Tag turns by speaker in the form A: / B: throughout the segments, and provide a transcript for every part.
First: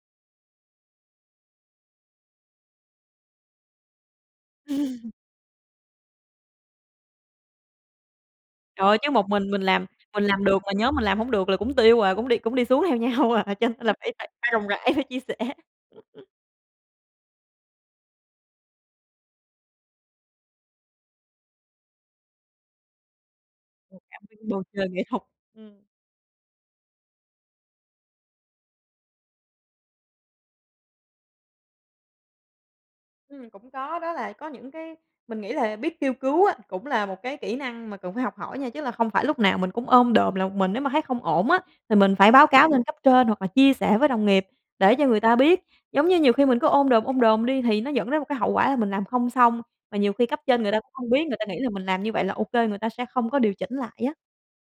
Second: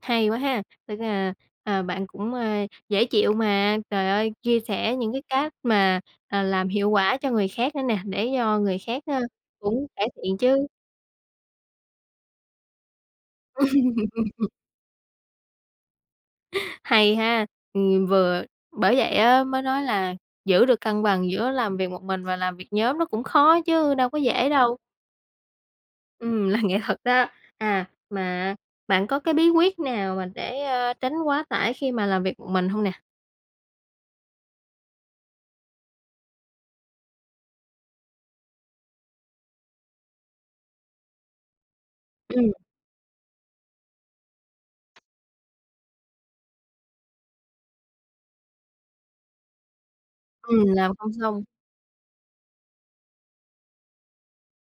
A: Hay quá ha, tức là, ờ, bạn cũng, ơ, dễ chịu mà, trời ơi, chia sẻ những cái cách mà, à, làm hiệu quả cho người khác nữa nè, để cho người
B: Trời ơi,
A: khác,
B: cái
A: ờ,
B: một mình mình
A: cũng
B: làm,
A: cải
B: mình
A: thiện
B: làm được
A: chứ.
B: mà nhóm mình làm hổng được là cũng tiêu à, cũng đi cũng đi xuống theo nhau à, cho nên là phải phải phải rộng rãi, phải chia sẻ.
A: Hay ha, ừm, vừa bởi vậy á mới nói là giữ được cân bằng giữa làm việc một mình và làm việc nhóm nó cũng khó chứ đâu có
B: [unintelligible]
A: dễ
B: bầu
A: đâu.
B: trời nghệ thuật. Ừm.
A: Ừm, là nghệ thuật đó, à, mà, à, bạn có cái bí quyết nào mà để, a, tránh quá tải khi mà làm việc một mình hông nè?
B: Ừm, cũng có, đó là có những cái mình nghĩ là biết kêu cứu á, cũng là một cái kỹ năng mà cần phải học hỏi nha, chứ là không phải lúc nào mình cũng ôm đồm là một mình, nếu mà thấy không ổn á, thì mình phải báo
A: Ừm.
B: cáo lên cấp trên, hoặc là chia sẻ với đồng nghiệp để cho người ta biết. Giống như nhiều khi mình cứ ôm đồm, ôm đồm đi, thì nó dẫn đến một cái hậu quả là mình làm không xong, mà nhiều khi cấp trên
A: Ừm,
B: người ta cũng
A: làm
B: không
A: không
B: biết, người ta
A: xong.
B: nghĩ là mình làm như vậy là OK, người ta sẽ không có điều chỉnh lại á.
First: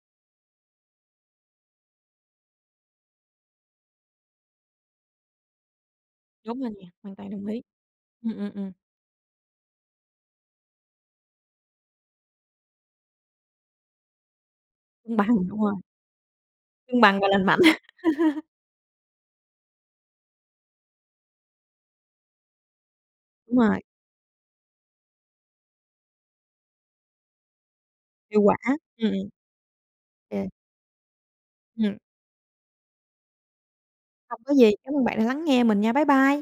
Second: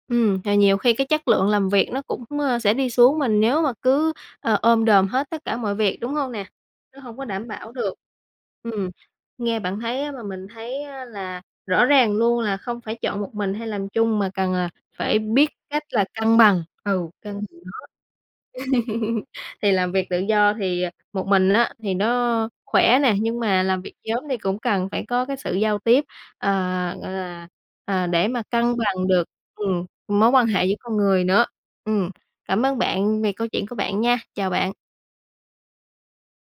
A: Ừm, và nhiều khi cái chất lượng làm việc nó cũng, a, sẽ đi xuống, mà nếu mà cứ, a, ôm đồm hết tất cả mọi việc, đúng hông nè?
B: Đúng rồi nha,
A: Nó
B: hoàn
A: hông có
B: toàn đồng
A: đảm
B: ý.
A: bảo được.
B: Ừm, ừm, ừm.
A: Ừm, nghe bạn thấy á mà mình thấy á là rõ ràng luôn là không phải chọn một mình hay làm chung, mà cần, à,
B: Cân
A: phải
B: bằng,
A: biết
B: đúng rồi.
A: cách là cân bằng,
B: Cân
A: ừ,
B: bằng và
A: cân
B: lành
A: bằng
B: mạnh.
A: nó. Thì làm việc tự do thì, à, một mình á thì nó khỏe nè, nhưng
B: Đúng
A: mà
B: rồi.
A: làm việc nhóm thì cũng cần phải có cái sự giao tiếp, à, gọi là, à, để
B: Hiệu
A: mà
B: quả,
A: cân bằng
B: ừm,
A: được,
B: ừm.
A: ừm, mối quan
B: Yeah.
A: hệ giữa con người nữa.
B: Ừm.
A: Ừm, cảm ơn bạn vì câu chuyện của bạn nha,
B: Không
A: chào
B: có gì,
A: bạn.
B: cám ơn bạn đã lắng nghe mình nha. Bye bye.